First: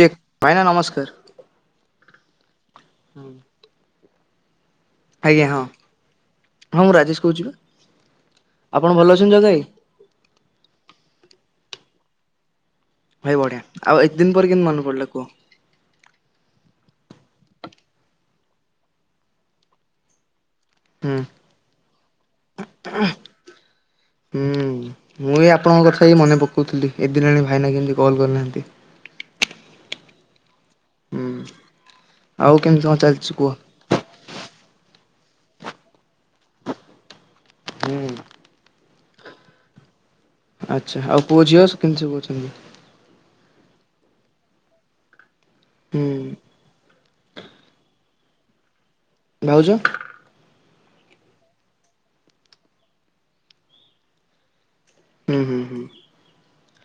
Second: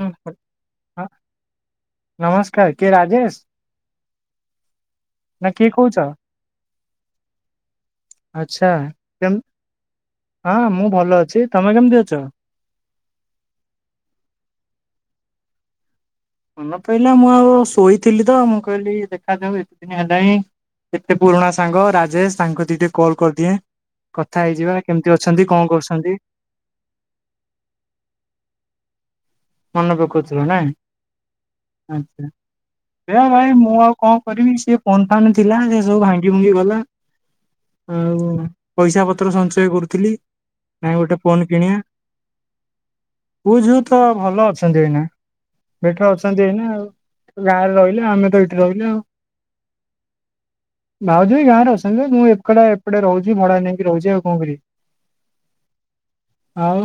Check ଭାଇନା ହ ନମସ୍କାର ନମସ୍କାର କିଏ ରାଜେଶ? ଆଜ୍ଞା ନା ହଁ କିଏ କହୁଛ? ହଁ ମୁଁ ରାଜେଶ କହୁଛି ବା। ଆଚ୍ଛା ଆପଣ ଭଲ ଅଛନ୍ତି କେମ୍ ଜଗା ଭାଇ ହଁ ମୁଁ ଭଲ ଅଛି। ତମେ କେମିତି ଅଛ? ଭାଇ ବଢିଆ। ଆଉ ଏତେ ଦିନ ପରେ କେମତି ମନେ ପଡିଲା କୁହ? ମନ ପଇଲା ମୁଁ ଆଉ-ଉ-ଉ-ଉ ଶୋଇଥିଲି ତ ମୁଁ କହିଲି ଦେଖାଯାଉ ଏତେ ଦିନ ହେଲାଇ ଏତେ ହୁଁ। ପୁରୁଣା ସାଙ୍ଗ ରାଜେଶ ତାଙ୍କ ଦି ଟେ କଲ୍ କରିଦିଏ। କଥା ହୁଁ ହେଇଯିବା କେମିତି ଅଛନ୍ତି କଣ କରହୁଛନ୍ତି? କହୁଥିଲି ଏ ଦିନ୍ ହେଲାଣି ଭାଇନା କେମିତି କଲ୍ କରିନାହାନ୍ତି। ମନେ ପକଉଥିଲ ନା, ହୁଁ ଆଛା ଆଉ କେମିତି କଣ ହେ ଚାଲିଛି କୁହ? ଭାଇ ମୁଁ ଆଉ କଣ କରିବି ସିଏ ପୋନ ଫାନ୍ ଥିଲା ସେ ସବୁ ଭାଙ୍ଗି ଭୁଙ୍ଗି ଗଲା। ହୁଁ ଆ-ଆ-ଉ ପଇସା ପତ୍ର ସଞ୍ଚୟ କରୁଥିଲି। ନାଇଁ ଆଚ୍ଛା ଗୋଟେ ଆଉ ଫୋନ ପୁଅ ଝିଅ କିଣିବା ସ କେମିତି ସବୁ ଅଛନ୍ତି? ପୁଅ ଝିଅ ତ ଭଲ ଅଛନ୍ତି ଏଇନା ହୁଁ ବେଟର ଅଛନ୍ତି ଏଇନା ଆଉ। ଗାଁରେ ରହିଲେ ଆମେ ତ ଏଇଠି ରହିଲି ଆଉ। ଭାଉଜ? ଭାଉଜ ଏ ଗାଁ ର ଅଛନ୍ତି ମୁଁ ଏପଟେ ଏପଟେ ରହୁଛି ଭଡା ନେଇକି ରହୁଛି ଆଉ କଣ କରିବି। ହୁଁ ହୁଁ ହୁଁ ଆଉ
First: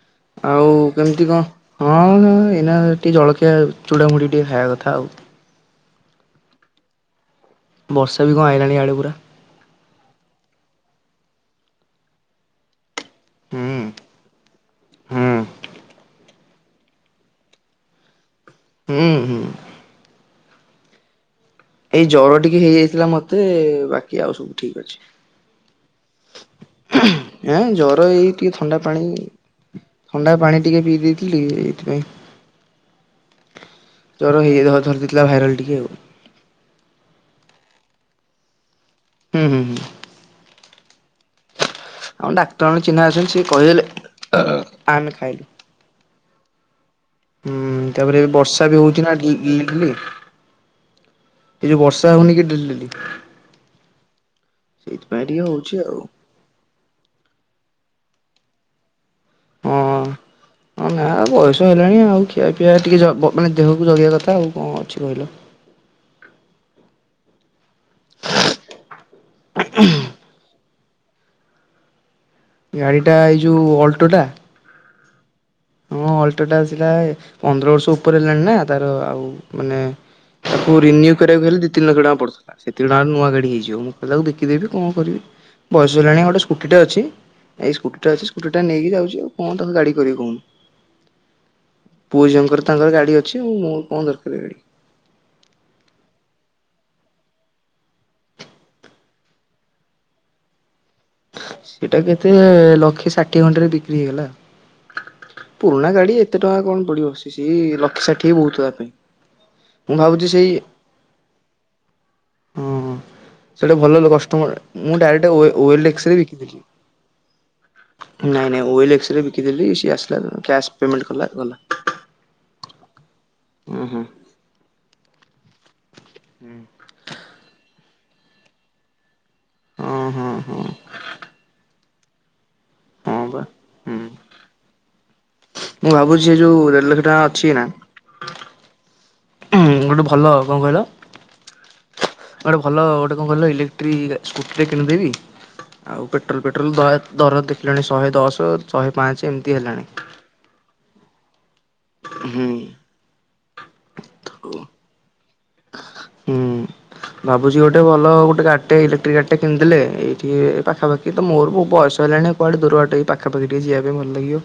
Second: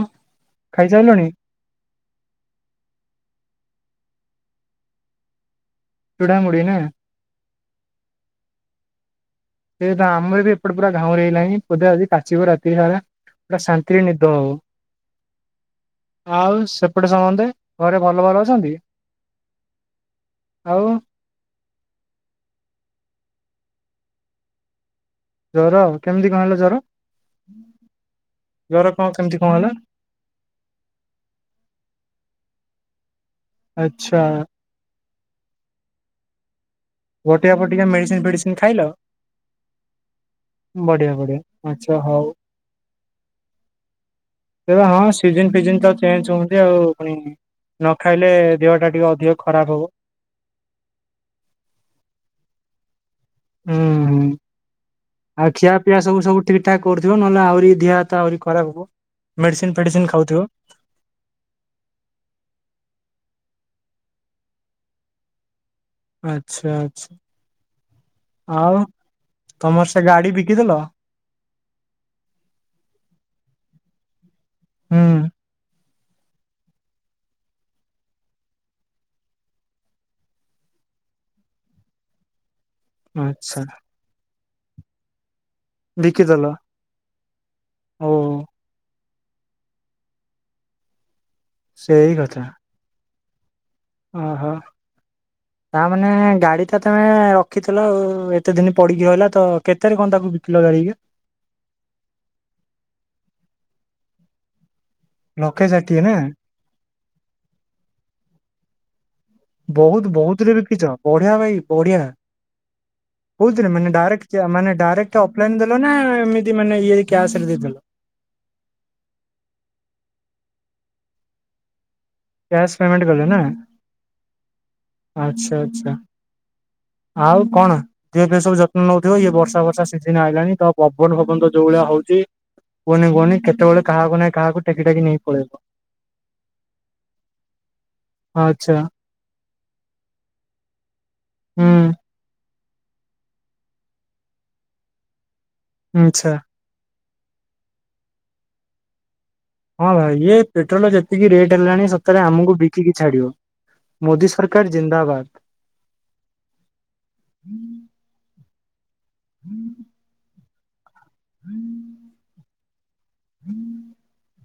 ଆଉ ଖାଇସାରିଲଣି କେମିତି କଣ ହଁ ଏଇନା ଟିକେ ଜଳଖିଆ ଚୁଡ଼ାମୁଢି ଟିକେ ଖାଇବା କଥା ଆଉ। ଚୁଡ଼ାମୁଢ଼ି ନା? ବର୍ଷା ବି କଣ ଆଇଲାଣି ଏଆଡୁ ପୁରା। ସେ ତ ଆମର ବି ଏପଟେ ପୁରା ଘାଉଁରେ ଲାଇ ବୋଧେ ଆଜି କାଚିବ ରାତି ସାରା। ପୁରା ହୁଁ ଶାନ୍ତିରେ ନିଦ ହଉ। ହୁଁ ଆଉ ସେପଟେ ସମସ୍ତେ ଘରେ ଭଲ ଭଲ ଅଛନ୍ତି। ହୁଁ ହୁଁ। ଆଉ ଏଇ ଜର ଟିକେ ହେଇଯାଇଥିଲା ମତେ ବାକି ଆଉ ସବୁ ଠିକ ଅଛି। ଜର କେମିତି କଣ ହେଲା ଜର? ଏଁ ଜର ଏଇ ଟିକେ ଥଣ୍ଡା ଜର ପାଣି କଣ କେମିତି କଣ ହେଲା? ଥଣ୍ଡା ପାଣି ଟିକେ ପିଇ ଦେଇଥିଲ ଟ ଏଇଥିପାଇଁ ଆଚ୍ଛା ଜର ହେଇ ଧରି ଦେଇଥିଲା ଭାଇରାଲ ଟିକେ ଆଉ। ବଟିକା ଫଟିକା ମେଡିସିନ ଫେଡିସିନ ଖାଇଲ। ହୁଁ ହୁଁ ହୁଁ। ବଢିଆ ବଢିଆ। ଆଛା ହଉ ଆମ ଡାକ୍ତର ଜଣେ ଚିହ୍ନା ଅଛନ୍ତି ସିଏ କହିଦେଲେ ହଁ ଆମେ ଖାଇଲୁ। ସିଜନ ଫିଜନ ତ ଚେଞ୍ଜ ହୁନ୍ତି ଆଉ। ପୁଣି ହୁଁ ନ ତାପରେ ଏ ଖାଇଲେ ବର୍ଷା ବି ଦେହଟା ହଉଛି ଟିକେ ନା ଅଧିକ ଖରାପ ହବ। [unintelligible] ଏ ଯୋଉ ବର୍ଷା ହଉନି କି ଡେଲି ଡେଲି ହୁଁ ହୁଁ ସେଇଥିପାଇଁ ଟିକେ ଆଉ ଖିଆ ହଉଛି ପିଆ ସବୁ ସବୁ ଠିକ୍ ଠାକ୍ କରୁଥିବ ନହେଲେ ଆହୁରି ଦିହ ହାତ ଆହୁରି ଖରାପ ହେବ ହଁ। ମେଡ଼ିସିନ ଫେଡ଼ିସିନ ଖାଉଥିବ। ହଁ ନା ଆଉ ବୟସ ହେଲାଣି ଆଉ ଖିଆ ପିଆ ଟିକେ ମାନେ ଦେହକୁ ଜଗିବା କଥା ଆଉ କଣ ଅଛି କହିଲ। ଆଛା ଆଛା ଆଉ ତମର ସେ ଗାଡି ବିକିଦେଲ। ଗାଡିଟା ଏଇ ଯୋଉ ଅଲ୍ଟୋଟା ହୁଁ। ହଁ ଅଲ୍ଟୋଟା ଆସିଲା ପନ୍ଦର ବର୍ଷ ଉପରେ ହେଲାଣି ନା ତାର ଆଉ ମାନେ ତାକୁ ରେନ୍ୟୁ କରିବାକୁ ହେଲେ ଦି ତିି ଲକ୍ଷ ଟଙ୍କା ପଡୁଥିଲା। ସେତିକିଣା ନୂଆ ଗାଡି ଆଚ୍ଛା ହେଇଯିବ ମୁଁ କହିଲି ତାକୁ ବିକିଦେବି କଣ କରିବି। ବୟସ ହେଲାଣି ଗୋଟେ ବିକିଦେଲ ସ୍କୁଟିଟା ଅଛି ଏଇ ଓ ସ୍କୁଟିଟା ଅଛି ସ୍କୁଟିଟା ନେଇକି ଯାଉଛି ଆଉ କଣ ତାକୁ ଗାଡ଼ି କରିକି କହୁ ସେଇ ପୁଅ ଝିଅଙ୍କର ତାଙ୍କର ଗାଡି ଅଛି ମୁ ଓ ହୋ। ତାମାନେେ ଗାଡି ଟା ତମେ ରଖିଥିଲ ଆଉ ଏତେ ଦିନ ପଡିକି ରହିଲା ତ କେତେରେ କଣ ତାକୁ ବିକିଲ ଗାଡିକି। ସେଟା କେତେ ଲକ୍ଷେ ଷାଠିଏ ଖଣ୍ଡରେ ବିକ୍ରି ହେଇଗଲା। ଲକ୍ଷେ ପୁରୁଣା ଷାଠିଏ ନା ଗାଡି ଏତେ ଟଙ୍କା କଣ ପଡିବ ସେ ସେଇ ଲକ୍ଷେ ସାଠିଏ ବହୁତ ତା ପାଇଁ। ମୁଁ ବହୁତ ଭାବୁଛି ବହୁତ ସେଇ ରେ ବିକିଛ ବଢିଆ ଭାଇ ବଢିଆ। ହଁ କୋଉଥିରେ ସେଇଟା ଭଲ ମାନେ ଡାଇରେକ୍ଟ କଷ୍ଟମର ମାନେ ମୁଁ ଡାଇରେକ୍ଟ ଅଫଲାଇନ ଦେଲ ଓଏଲ ନା ଏକ୍ସରେ ବିକିଦେଲି। ଏମିତି ମାନେ ଇଏ କ୍ୟାସରେ ଦେଇଥିଲ। ନାଇଁ ନାଇଁ ଓଏଲ୍ ଏକ୍ସରେ ବିକିଦେଲି ସିଏ ଆସିଲା କ୍ୟାସ୍ ପେମେଣ୍ଟ କଲା ଗଲା। କ୍ୟାସ୍ ପେମେଣ୍ଟ କଲେ ନା। ଓ ହୋ। ଆଚ୍ଛା ଆଚ୍ଛା ହୁଁ। ଆଉ କଣ ଦିହ ଫିହ ସବୁ ଯତ୍ନ ନଉଥିବ ଇଏ ବର୍ଷା ବର୍ଷା ହଁ ସିଜିନ ହଁ ଆଇଲାଣି ହଁ ତ ପବନ ଫବନ ଯୋଉଭଳିଆ ହଉଛି କୁହନି ହଁ ବା କୁହନି କେତେବେଳେ ହୁଁ। କାହାକୁ ନାଇଁ କାହାକୁ ଟେକି ଟାକି ନେଇ ପଳେଇବ। ମୁଁ ଭାବୁଛି ଏ ଯୋଉ ଦେଢ ଲକ୍ଷ ଟଙ୍କା ଅଛି ନା। ଆଚ୍ଛା ଗୋଟେ ଭଲ କଣ କହିଲ? ହୁଁ ଗୋଟେ ଭଲ ଗୋଟେ କଣ କିଲ ଇଲେକ୍ଟ୍ରିକ୍ ସ୍କୁଟିରେ କିଣିଦେବି ଆଉ ଆଚ୍ଛା ପେଟ୍ରୋଲ ପ ପେଟ୍ରୋଲ ଦର ଦେଖିଲାଣି ଶହେ ଦଶ ଶହେ ପାଞ୍ଚ ଏମତି। ହଁ ଭାଇ ଇଏ ପେଟ୍ରୋଲର ଯେତିକି ରେଟ୍ ହେଲାଣି ସତରେ ହୁଁ। ଆମକୁ ବିକି ଛାଡିବ ମୋଦି ସରକାର ଜିନ୍ଦାବାଦ। ହୁଁ ଭାବୁଛି ଗୋଟେ ଭଲ ଗୋଟେ ଗାଡି ଇଲେକ୍ଟ୍ରିକ ଗାଡିଟେ କିଣିଦେଲେ ଏଇ ଟିକେ ପାଖାପାଖି ତ ମୋର ବ ବୟସ ହେଲାଣି କୁଆଡେ ଦୂର ବାଟ ଏଇ ପାଖାପାଖି ଟିକେ ଯିବା ପାଇଁ ଭଲ ଲାଗିବ।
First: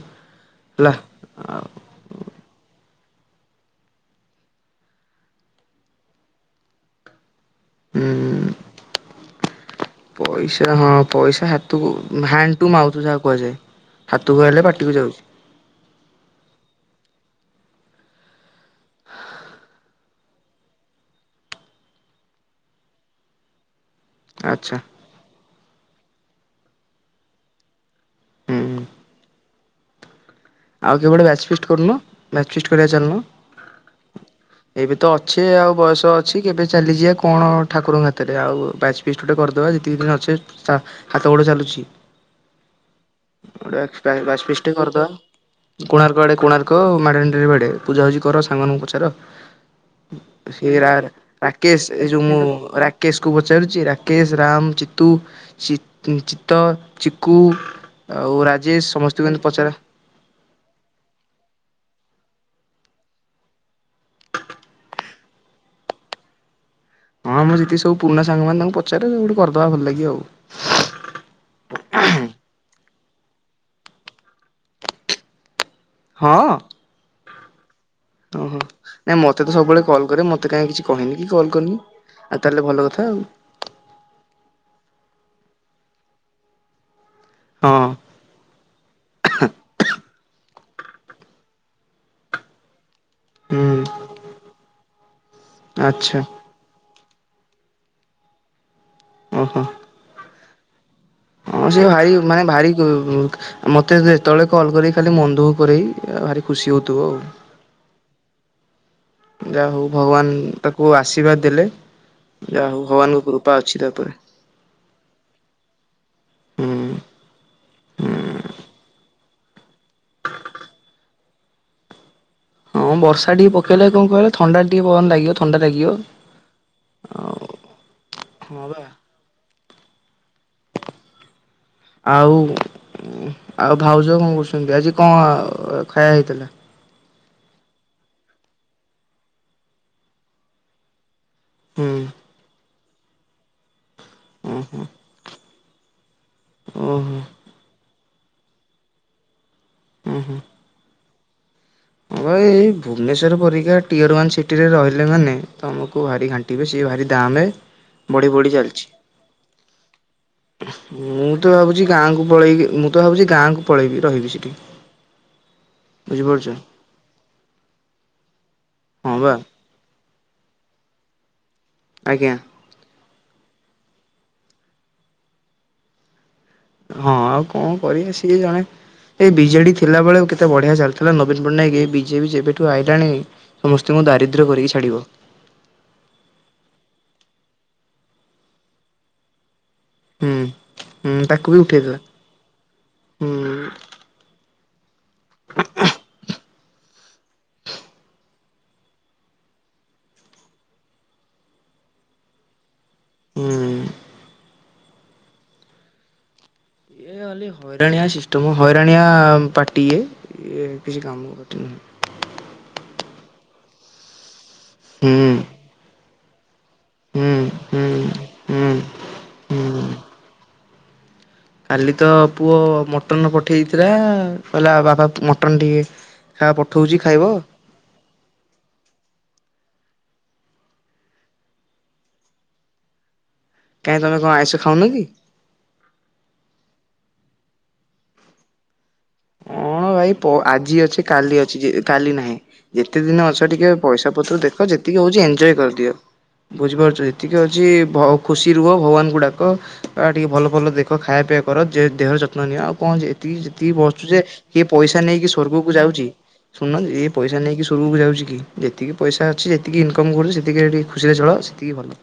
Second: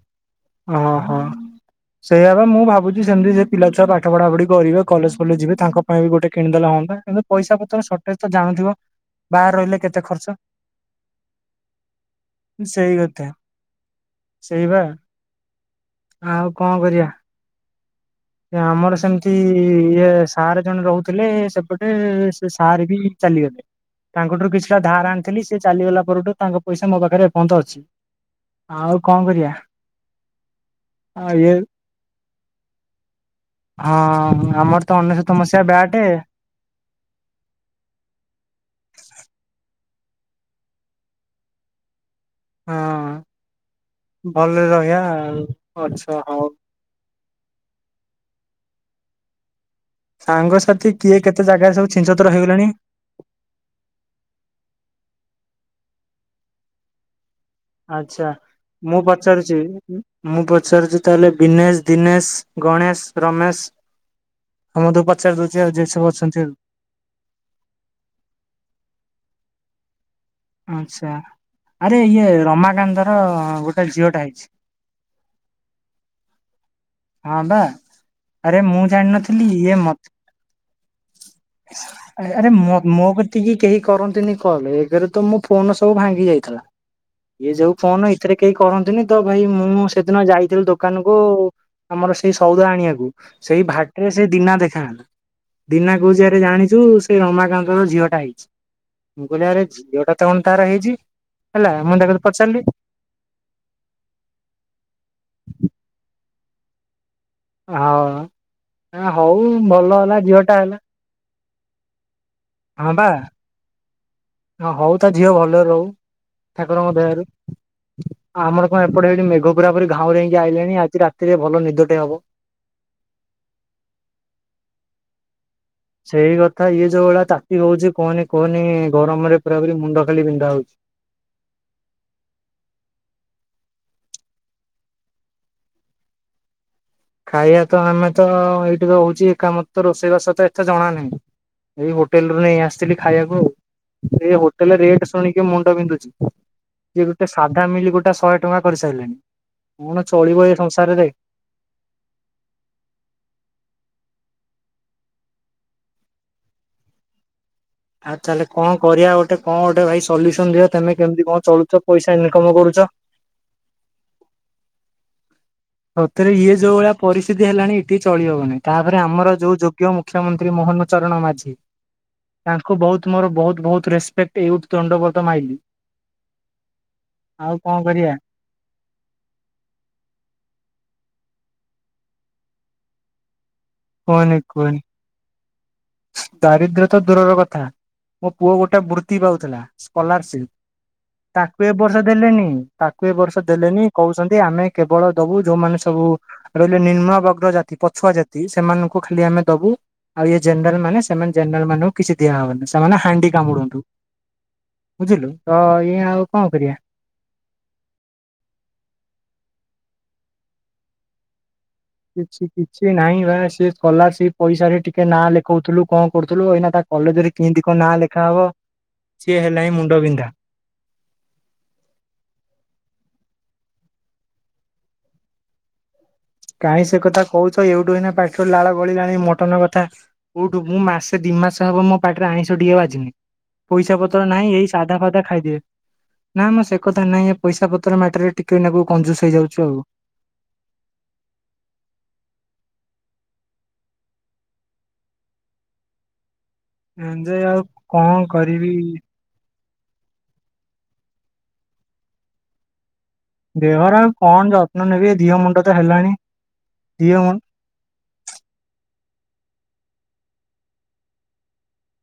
ଅ ହେଲା ହ। ଆଉ ସେଇଆ ମୁଁ ଭାବୁଛି ସେମିତି ସେ ପିଲାଛୁଆ ପାଠ ପଢାପଢି କରିବେ କଲେଜ ଫଲେଜ ଯିବେ ତାଙ୍କ ପାଇଁ ବି ଗୋଟେ କିଣିଦେଲା ହୁଅନ୍ତା। କିନ୍ତୁ ପଇସା ପତ୍ର ସର୍ଟେଜ ତ ହୁଁ। ଜାଣୁଥିବ? ବାହାରେ ରହିଲେ କେତେ ଖର୍ଚ୍ଚ ପଇସା ହଁ ପଇସା ହାତ ହ୍ୟାଣ୍ଡ ଟୁ ସେଇ ମାଉଥ ଯାହା କଥା କୁହାଯାଏ। ହାତକୁ ଆଇଲେ ସେଇ ବା ପାଟିକୁ ଯାଉଛି। ଆଉ କଣ କରିବା? ଆମର ସେମିତି ଇଏ ସାର୍ ଜଣେ ରହୁଥିଲେ ସେପଟେ ସେ ସାର୍ ବି ଚାଲିଗଲେ। ହଁ ତାଙ୍କଠୁ କିଛିଟା ଧାର ଆଣିଥିଲି ସେ ଚାଲିଗଲା ପରଠୁ ତାଙ୍କ ପଇସା ମୋ ପାଖରେ ଏପର୍ଯ୍ୟନ୍ତ ଅଛି। ହୁଁ ହୁଁ ଆଉ କଣ କରିବା? ଆଉ କେବେ ଗୋଟେ ବ୍ୟାଚ ଫିଷ୍ଟ କରୁନ ବ୍ୟାଚ୍ ଫିଷ୍ଟ କରିବା ଚାଲୁନ? ହଁ ଆମର ତ ଅନେଶତ ମସିହା ବ୍ୟାଟ୍। କି କେବେ ଚାଲିଯିବା କ ଣ ଠାକୁରଙ୍କ ହାତରେ ଆଉ ଵ୍ୟାଚ୍ ଫିଷ୍ଟ ଗୋଟେ କରିଦେବା ଯେତିକି ଦିନ ଅଛେ? ହାତ ଗୋଡ ଚାଲୁଛି ହଁ ଗୋଟେ ବ୍ୟାଚ ଭଲରେ ଫିଷ୍ଟ ରହିବା କରିଦବା। ଆଉ ଅଛ କୋଣାର୍କ ଆଡେ ହଉ କୋଣାର୍କ ମାରିନ ଡ୍ରାଇଭ୍ ଆଡେ ବୁଝାବୁଝି କର ସାଙ୍ଗମାନଙ୍କୁ ପଚାର ସେ ସାଙ୍ଗସାଥି କିଏ କେତେ ଜାଗାରେ ସବୁ ରାକେଶ ଏ ଯୋଉ ଛିିନଛତ୍ର ମୁଁ ହେଇଗଲେଣି ରା ରାକେଶକୁ ପଚାରୁଛି ରାକେଶ ରାମ ଚିତୁ ଚିତ୍ ଚିକୁ ଆଚ୍ଛା ଆଉ ରାଜେଶ ମୁଁ ସମସ୍ତଙ୍କୁ ଏମିତି ପଚାରୁଛି ପଚାର ବି ମୁଁ ପଚାରୁଛି ତାହେଲେ ବିନେଶ ଦିନେଶ ଗଣେଶ ରମେଶ ସମସ୍ତଙ୍କୁ ପଚାରିଦଉଛି ଆଉ ଯେ ସବୁ ଅଛନ୍ତି ଆଉ ହଁ ମ ଯେତିିକି ପୁରୁଣା ସାଙ୍ଗମାନେ ତାଙ୍କୁ ପଚାରେ ସବୁ କରିଦବା ଭଲ ଲାଗିବ ଆଉ ଆଚ୍ଛା ଆରେ ଇଏ ରମାକାନ୍ତର ଗୋଟେ ଝିଅଟା ହେଇଛି। ହଁ। ହଁ ବା। ଆରେ ଓହୋ ମୁଁ ନାଇଁ ମତେ ଜାଣିନଥିଲି ତ ଇଏ ସବୁବେଳେ କଲ୍ କରେ ମତେ କାହିଁ କିଛି କହିନି କି କଲ୍ କରିନି। ମତେ ଆଉ ଆରେ ତାହେଲେ ଭଲ କଥା ମୋ ଆଉ କତିକି କେହି କରନ୍ତିନି କଲ ଏକରେ ତ ମୋ ଫୋନ ସବୁ ଭାଙ୍ଗି ଯାଇଥିଲା। ଇଏ ଯୋଉ ହଁ ଫୋନ ଏଥିରେ କେହି କରନ୍ତିନି ତ ଭାଇ ମୁଁ ସେଦିନ ଯାଇଥିଲି ଦୋକାନ କୁ ଆମର ସେଇ ସଉଦା ଆଣିବାକୁ ସେଇ ହୁଁ ଭାଟରେ ସେ ଦିନା ଦେଖାହେଲା। ଦିନା ଆଚ୍ଛା କହୁଛି ଆରେ ଜାଣିଛୁ ସେ ରମାକାନ୍ତର ଝିଅଟା ହେଇଛି। ମୁଁ ଓହୋ। ଆରେ କହିଲି ଝିଅଟା ତା ମାନେ ତାର ହେଇଛି। ହଁ ହେଲା ସେ ମୁଁ ଭାରି ତାକୁ ମାନେ ପଚାରିଲି ଭାରି ମତେ ଯେତେବେଳେ କଲ୍ କରି ଖାଲି ମନଦୁଖ କରେ ଭାରି ଖୁସି ହଉଥିବ ଆଉ ହଁ, ହଉ ଭଲ ହେଲା ଝିଅଟା ହେଲା। ଆଉ ଆଶୀର୍ବାଦ ଦେଲେ ଯାହା ହଉ ବା ଭଗବାନଙ୍କ କୃପା ଅଛି ତା ଉପରେ। ହଁ ହଉ ତା ଝିଅ ଭଲରେ ରହୁ ହୁଁ ଠାକୁରଙ୍କ ଦୟାରୁ। ଆମର କଣ ଏପଟେ ହେଇଟି ମେଘ ପୁରା ପୁରି ଘାଉଁରେଇକି ଆଇିଲାଣି ଆଜି ରାତିରେ ଭଲ ନିଦଟେ ହବ। ହଁ ବର୍ଷା ଟିକେ ପକେଇଲେ କଣ କହିଲ ଥଣ୍ଡା ଟିକେ ପବନ ଲାଗିବ ଥଣ୍ଡା ଲାଗିବ। ସେଇ କଥା ଇଏ ଯୋଉ ଭଳିଆ ତାତି ହଉଛି କୁହନି କୁହନି ହଁ ବା ଗରମରେ ପୁରାପରି ମୁଣ୍ଡ ଖାଲି ବିନ୍ଧା ହଉଛି। ଆଉ ଆଉ ଭାଉଜ କଣ କରୁଛନ୍ତି ଆଜି କଣ ଖାଇବା ହେଇଥିଲା? ଖାଇବା ତ ଆମେ ତ ଏଇଠି ରହୁଛି ଏକା ମତେ ତ ରୋଷେଇବାସ ଏତେ ଜଣା ନାହିଁ। ଏଇ ହୁଁ ହୋଟେଲରୁ ନେଇ ଆସିଥିଲି ଖାଇବାକୁ ଏଇ ଓହୋ ହୋଟେଲ ରେଟ ସୁ ଶୁଣିକି ମୁଣ୍ଡ ବିନ୍ଧୁଛି ଯେଏ ଓହୋ ଗୋଟେ ସାଧା ମିଲ୍ ଗୋଟେ ଶହେ ଟଙ୍କା କରିସାରିଲେଣି। କଣ ଓହୋ। ଚଳିବ ଏ ସଂସାରରେ। ହଁ ଭାଇ ଏ ଭୁବନେଶ୍ୱର ପରିକା ଟିଅରୱାନ ସିଟିରେ ରହିଲେ ମାନେ ତମକୁ ଭାରି ଘା ଣ୍ଟିବେ ସିଏ ଭାରି ଦାମେ ଆଉ ବଢ଼ି ତାହଲେ ବଢ଼ି କଣ ଚାଲିଛି। କରିବା ଗୋଟେ କଣ ଗୋଟେ ଭାଇ ସଲ୍ୟୁସନ ଦେ ତମେ କେମିତି ମୁଁ ତ କଣ ଭାବୁଛି ଚଳୁଛ ପଇସା ଗାଁକୁ ଇନକମ ପଳେଇକି କରୁଛ? ମୁଁ ଭାବୁଛି ଗାଁ କୁ ପଳେଇବି ରହିବି ସେଠି। ସତରେ ବୁଝିପାରୁଛ। ଇଏ ଯୋଉ ଭଳିଆ ପରିସ୍ଥିତି ହେଲାଣି ଏଠି ଚଳି ହବନି ତାପରେ ହଁ ବା ଆମର ଯୋଉ ଯୋ ଗ୍ୟ ମୁଖ୍ୟମନ୍ତ୍ରୀ ମୋହନ ଚରଣ ମାଝୀ। ଆଜ୍ଞା। ତାଙ୍କୁ ବହୁତ ମୋର ବହୁତ ବହୁତ ରେପେକ୍ଟ ଏଇଥୁ ଦଣ୍ଡବତ ମାଇଲିି। ହଁ ଆଉ କଣ କରିବେ କରିବା ସିଏ ଜଣେ ଏ ବିଜେଡ଼ି ଥିଲାବେଳେ କେତେ ବଢ଼ିଆ ଚାଲିଥିଲା ନବୀନ ପଟ୍ଟନାୟକ ଏ ବିଜେପି ଯେବେଠୁ ଆଇଲାଣି ସମସ୍ତଙ୍କୁ କୁହନି, ଦାରିଦ୍ର୍ୟ କରିକି କୁହନି। ଛାଡିବ ଦାରିଦ୍ର୍ୟ ତ ଦୂରର କଥା ମୋ ପୁଅ ଗୋଟେ ବୃତ୍ତି ପାଉଥିଲା ହୁଁ ସ୍କଲାରସିପ ହୁଁ ବି ତାକୁ ଏ ଉଠେଇଦେଲା ବର୍ଷ ଦେଲେନି। ତାକୁ ଏ ହୁଁ ବର୍ଷ ଦେଲେନି କହୁଛନ୍ତି ଆମେ କେବଳ ଦବୁ ଯୋଉମାନେ ସବୁ ରହିଲେ ନିମ୍ନବର୍ଗ ଜାତି ପଛୁଆ ଜାତି। ସେମାନଙ୍କୁ ଖାଲି ଆମେ ଦବୁ ଆଉ ଇଏ ଜେନେରାଲ ମାନେ ସେମାନେ ଜେନେରାଲ ମାନଙ୍କୁ କିଛି ଦିଆହେବନି। ତାମାନେ ହାଣ୍ଡି ହୁଁ। କାମୁଡ଼ନ୍ତୁ ବୁଝିଲୁ ତ ଇଏ ଆଉ କଣ କରିବା। ଏ ଓନଲି ହଇରାଣିଆ ସିଷ୍ଟମ୍ ହଇରାଣିଆ ପାର୍ଟି ଇଏ ଇଏ କିଛି କାମର ପାର୍ଟି ନୁହଁ। କିଛି କିଛି ନାଇଁ ବା ସିଏ ସ୍କଲାରସିପ ପାଇସାରେ ଟିକେ ନାଁ ହୁଁ ଲେଖଉଥିଲୁ କଣ କରୁଥିଲୁ ଅଇନା ତା କଲେଜରେ ହୁଁ କେଇନ୍ତି କଣ ହୁଁ ନାଁ ଲେଖା ହବ ହୁଁ ସିଏ ହେଲାଣିି ହୁଁ। ମୁଣ୍ଡବିନ୍ଧା। କାଲି ତ ପୁଅ ମଟନ ପଠେଇ ଦେଇଥିଲା କହିଲା ବାପା ମଟନ ଟିକେ ଖା କାଇଁ ପଠଉଛି ସେ ଖାଇବ କଥା କହୁଛ ଏଇଠୁ ଏଇନା ପାଟିରୁ ଲାଳ ଗଳିଲାଣି ମଟନ କଥା। କୋଉଠୁ ମୁଁ ମାସେ ଦିଇ ମାସ ହବ ମୋ ପାଟିରେ ଆଇଁଷ ଟିକେ ବାଜିନି। ପଇସା କାହିଁ ତମେ ପତ୍ର କଣ ନାହିଁ ଆଇଁଷ ଏଇ ଖାଉନ ସାଧା କି? ଫାଦା ଖାଇଦିଏ। ନା ମ ସେ କଥା ନାଇଁ ହେ ପଇସା ପତ୍ର ମ୍ୟାଟରରେ ଟିକେ ନାକୁ କଂଜୁସ ହେଇଯାଉଛୁ ଆଉ। କଣ ଭାଇ ପ ଆଜି ଅଛି କାଲି ଅଛି ଯେ କାଲି ନାହିଁ। ଯେତେ ଦିନ ଅଛ ଟିକେ ପଇସା ପତ୍ର ଦେଖ ଯେତିକି ହଉଛି ଏଞୟ କରିଦିଅ। ବୁଝିପାରୁଛୁ ଯେ ଯେତିକି ଆଉ ଅଛି ଭ କଣ ଖୁସି ରୁହ କରିବି ଭଗବାନଙ୍କୁ ଡ଼ାକ ବା ଟିକେ ଭଲ ଭଲ ଦେଖ ଖାଇବା ପିଇଆ କର ଯେ ଦେହର ଯତ୍ନ ନିଅ ଆଉ କଣ ଯେ ଏତିକି ଯେତିକି ଦେହର ବଶ୍ ଆଉ କଣ କିଏ ଯତ୍ନ ପଇସା ନେବି ନେଇକି ଦିହ ମୁଣ୍ଡ ତ ସ୍ଵର୍ଗକୁ ଯାଉଛି ହେଲାଣି ଶୁଣୁନାହାନ୍ତି ଏଇ ଦିହ ମୁ ପଇସା ନେଇ ନେଇକି ସ୍ୱର୍ଗକୁ ଯାଉଛିକି ଯେତିକି ପଇସା ଅଛି ଯେତିକି ଇନକମ୍ କରୁଛି ସେତିକିରେ ଟିକେ ଖୁସିରେ ଚଳ ସେତିକି ଭଲ।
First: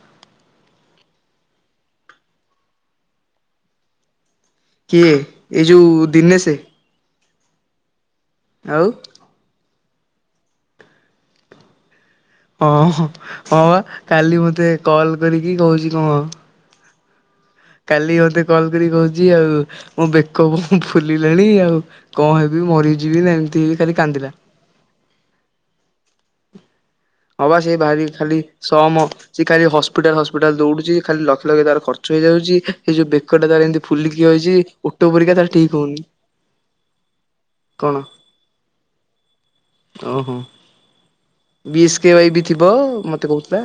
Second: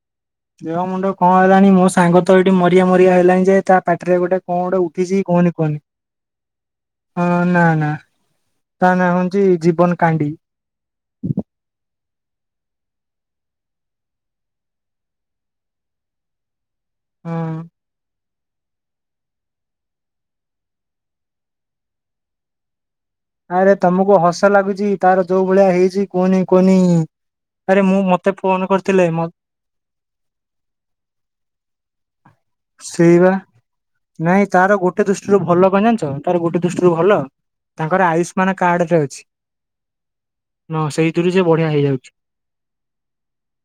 ଦେହ ମୁଣ୍ଡ କଣ ହେଲାଣି ମୋ ସାଙ୍ଗ ତ ଏଇଠି ମରିଆ ମରିଆ ହେଲାଣି ଯେ ତା ପାଟିରେ ଗୋଟେ କଣ ଗୋଟେ କିଏ ଉଠିଛି କୁହନି ଏଇ କୁହନି ଯୋଉ ଦିନେଶେ ହଁ ନା ନା ଆଉ ତା ନା ମାନ୍ ଯେ ଜୀବନ କାଣ୍ଡି ହଁ ହଁ ହଁ ବା କାଲି ମତେ କଲ କରିକି କହୁଛି କଣ ହଁ। କାଲି ମତେ କଲ କରିକି କହୁଛି ଆଉ ମୋ ବେକ କଣ ଫୁଲିଲାଣି ଆଉ କଣ ହେବି ମରି ଆରେ ତମକୁ ହସ ଲାଗୁଛି ତାର ଯୋଉ ଭଳିଆ ହେଇଛି କୁହନି କୁହନି। ହଁ ବା ସେଇ ଆରେ ମୁଁ ଭାରି ମତେ ଖାଲି ଫୋନ ସମ କରିଥିଲେ ଚିକ ଖାଲି ହସ୍ପିଟାଲ ହସ୍ପିଟାଲ ଦୌଉଡୁଚି ଖାଲି ଲକ୍ଷ ଲକ୍ଷ ତାର ଖର୍ଚ୍ଚ ହେଇଯାଉଚି ସେଇ ବା ନାଇଁ ତାର ଓଟ ଗୋଟେ ପରିକା ଦୃଷ୍ଟିରୁ ତାର ଭଲ ଠିକ କଣ ହଉନି ଜାଣିଛ ତାର ଗୋଟେ ଦୃଷ୍ଟିରୁ ଭଲ କଣ ତାଙ୍କର ଆୟୁଷ୍ମାନ କାର୍ଡରେ ଅଛି। ଓହୋ ହଁ ସେଇଥିରୁ ସେ ବଢିଆ ବି ଏସ୍ ହେଇଯାଉଛି କେ ୱାଇ ବି ଥିବ ମତେ କହୁଥିଲା।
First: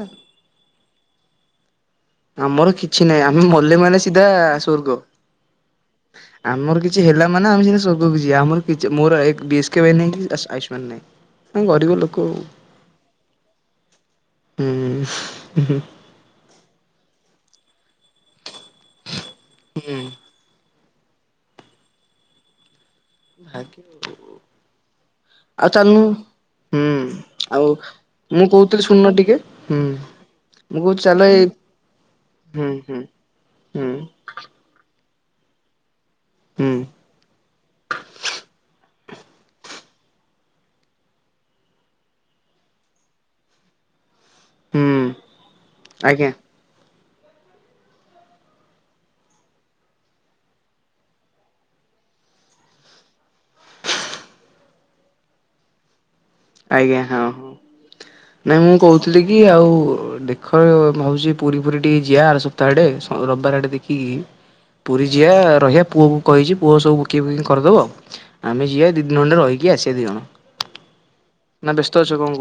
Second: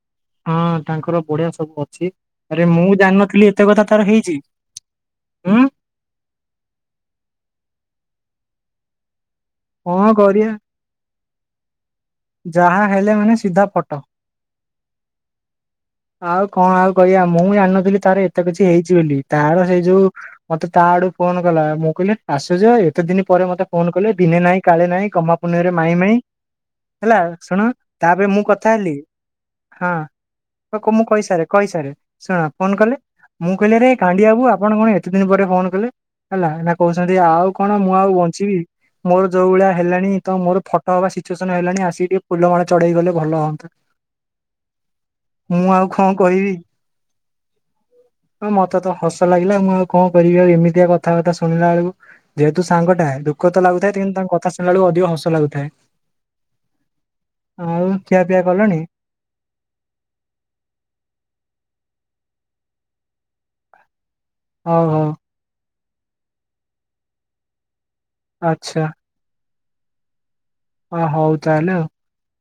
ହଁ ତାଙ୍କର ବଢିଆ ସବୁ ଅଛି ଆରେ ଆମର ମୁଁ କିଛି ନାହିଁ ଆମେ ଜାଣିନଥିଲି ଏତେ ମଲେ କଥା ମାନେ ତାର ସିଧା ହେଇଛି ସ୍ବର୍ଗ ହୁଁ ଆମର କିଛି ହେଲା ମାନେ ଆମେ [unintelligible] ସ୍ୱର୍ଗକୁ ଜିଆ ଆମର କିଛି ମୋର ଏକ ବି ଏସ କେ ୱାଈ କଣ ନାହିଁ କି ଆଶ୍ କରିବା ଆୟୁଷ୍ମାନ ନାଇଁ ମୁଁ ଗରିବ ଲୋକ ଆଉ। ଯାହା ହେଲେ ମାନେ ସିଧା ଫଟ। ହୁଁ ହୁଁ ହୁଁ। ଆଉ କଣ ଆଉ କହିବା ମୁଁ ଜାଣିନଥିଲି ତାର ଏତେ କିଛି ହେଇଛି ବୋଲି ତାର ସେଇ ଯୋଉ ମତେ ତା ଆଡୁ ଫୋନ କଲା ମୁଁ କହିଲି ଆସୁଛ ଭାଇ? କେତେ ଦିନି ପରେ ମତେ ଭାଗ୍ୟ ଫୋନ କଲେ ଦିନେ ନାହିଁ କାଳେ ନାହିଁ ଗମହା ପୁନେଇଁ ଆଉ ରେ ନାଇଁ ଚାଲୁନୁ ନାଇଁ। ହୁଁ ହେଲା ଶୁଣ ଆଉ ତାପରେ ମୁଁ କଥା କହୁଥିଲି ହେଲି ଶୁଣୁନ ଟିକେ ହୁଁ ହଁ। ତାକୁ କହୁଛି ମୁଁ ଚାଲ ଏଇ କହିସାରେ କହିସାରେ ଶୁଣ ହୁଁ ଫୋନ କଲେ ହୁଁ ମୁଁ କହିଲି ଆରେ ହୁଁ କାଣ୍ଡିଆବୁ ଆପଣ କଣ ଏତ ତେ ଦିନି ପରେ ଫୋନ କଲେ ହେଲା ହୁଁ ନା କହୁ ଛନ୍ତି ଆଉ କଣ ମୁଁ ଆଉ ବଞ୍ଚିବି ମୋର ଯୋଉ ଭଳିଆ ହେଲାଣି ତ ମୋର ଫଟୋ ହବା ସିଚୁଏସନ ହେଲା ଆସିକି ଟିକେ ଫୁଲମାଳ ଚଢେଇକି ଗଲେ ଭଲହଅନ୍ତା। ହୁଁ ମୁଁ ଆଉ କଣ ଆଜ୍ଞା କହିବି। ହଁ ମତେ ତ ହସ ଲାଗିଲା ମୁଁ ଆଉ କଣ କରିବି ଆଉ ଏମିତିଆ କଥାବାର୍ତ୍ତା ଶୁଣିଲା ବେଳକୁ ଯେହେତୁ ସାଙ୍ଗଠଟା ଦୁଃଖ ତ ଲାଗୁଥାଏ କିନ୍ତୁ ତାଙ୍କ କଥା ଶୁଣିଲା ବେଳକୁ ଅଧିକ ହସ ଲାଗୁଥାଏ। ଆଜ୍ଞା ହଁ। ହଁ ଆଉ ଖିଆପିଆ କଲଣି? [unintelligible] କି ଆଉ ଦେଖ ଓ ମୁଁ ଭାବଛି ପୁରୀ ଫୁରୀ ଟିକେ ଯିଆ ଆର ସପ୍ତାହ ଆଡେ ରବିବାର ଆଡେ ଦେଖିକି। ହଉ ପୁରୀ ହଉ ଯିିବା ରହିବା ପୁଅକୁ କହିଚି ପୁଅ ସବୁ ବୁକିଙ୍ଗ୍ ଫୁକିଙ୍ଗ୍ କରିଦବ। ଆଉ ଆମେ ଆଚ୍ଛା ଯିିବା ଦି ଣ୍ଡେ ରହିକି ଆସିବା ଦିଇଜଣ। ଓ ହୋଉ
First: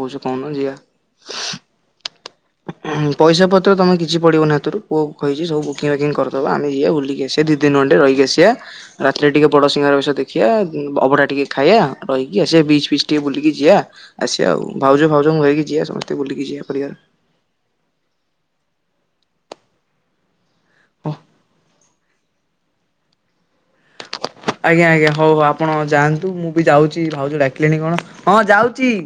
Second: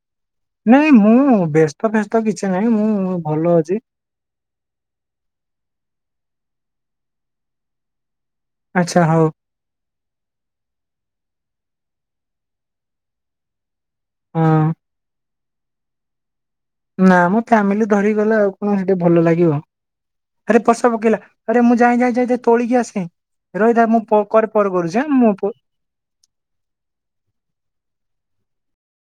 କହୁଛ କହୁନ ଯିବା। ମୁଁ ବ୍ୟସ୍ତ ଫ୍ୟସ୍ତ କିଛି ନାହିଁ ମୁଁ ପଇସା ଭଲ ପତ୍ର ଅଛି। ତମେ କିଛି ପଡ଼ିବନି ହାତରୁ ପୁଅ କହିଚି ବୁିକିଙ୍ଗ୍ ବାକିଙ୍ଗ୍ କରିଦବା ଆମେ ଯିବା ବୁଲିକି ଆସିବା ଦି ଦିନି ଖଣ୍ଡେ ରହିକି ଆସିଆ। ଆଚ୍ଛା ହଉ ରାତିରେ ଟିକେ ବଡ଼ ସିଙ୍ଗାର ବେଷ ଦେଖିବା ଉ ଅଭଡ଼ା ଟିକେ ଖାଇଆ ରହିକି ଆସି ବିଚ୍ ଫିଚ୍ ଟିକେ ବୁଲିକି ଯିଆ। ହଁ ଭାଉଜ ଫାଉଜଙ୍କୁ ଧରିକି ଯିଆ ସମସ୍ତେ ବୁଲିକି ଯିବା [unintelligible] ନା ମ ଫ୍ୟାମିଲି ଧରି ଗଲେ ଆଉ କଣ ସେଠି ଭଲ ଲାଗିବ। ଆରେ ପର୍ସା ପକେଇା ଆରେ ମୁଁ ଯାଏଁ ଯାଏଁ ଯାଏଁ ଯାଏଁ ତୋଳିକି ଆସେ ରଇଥା ମୁଁ ଫୋ ଆଜ୍ଞା ଆଜ୍ଞା ହୋଉ ହୋଉ ଆପଣ ଯାଆନ୍ତୁ। ମୁଁ ବି ଯାଉଚି ଭାଉଜ ଡାକିଲେଣିି କଣ ହଁ ଯାଉଚି।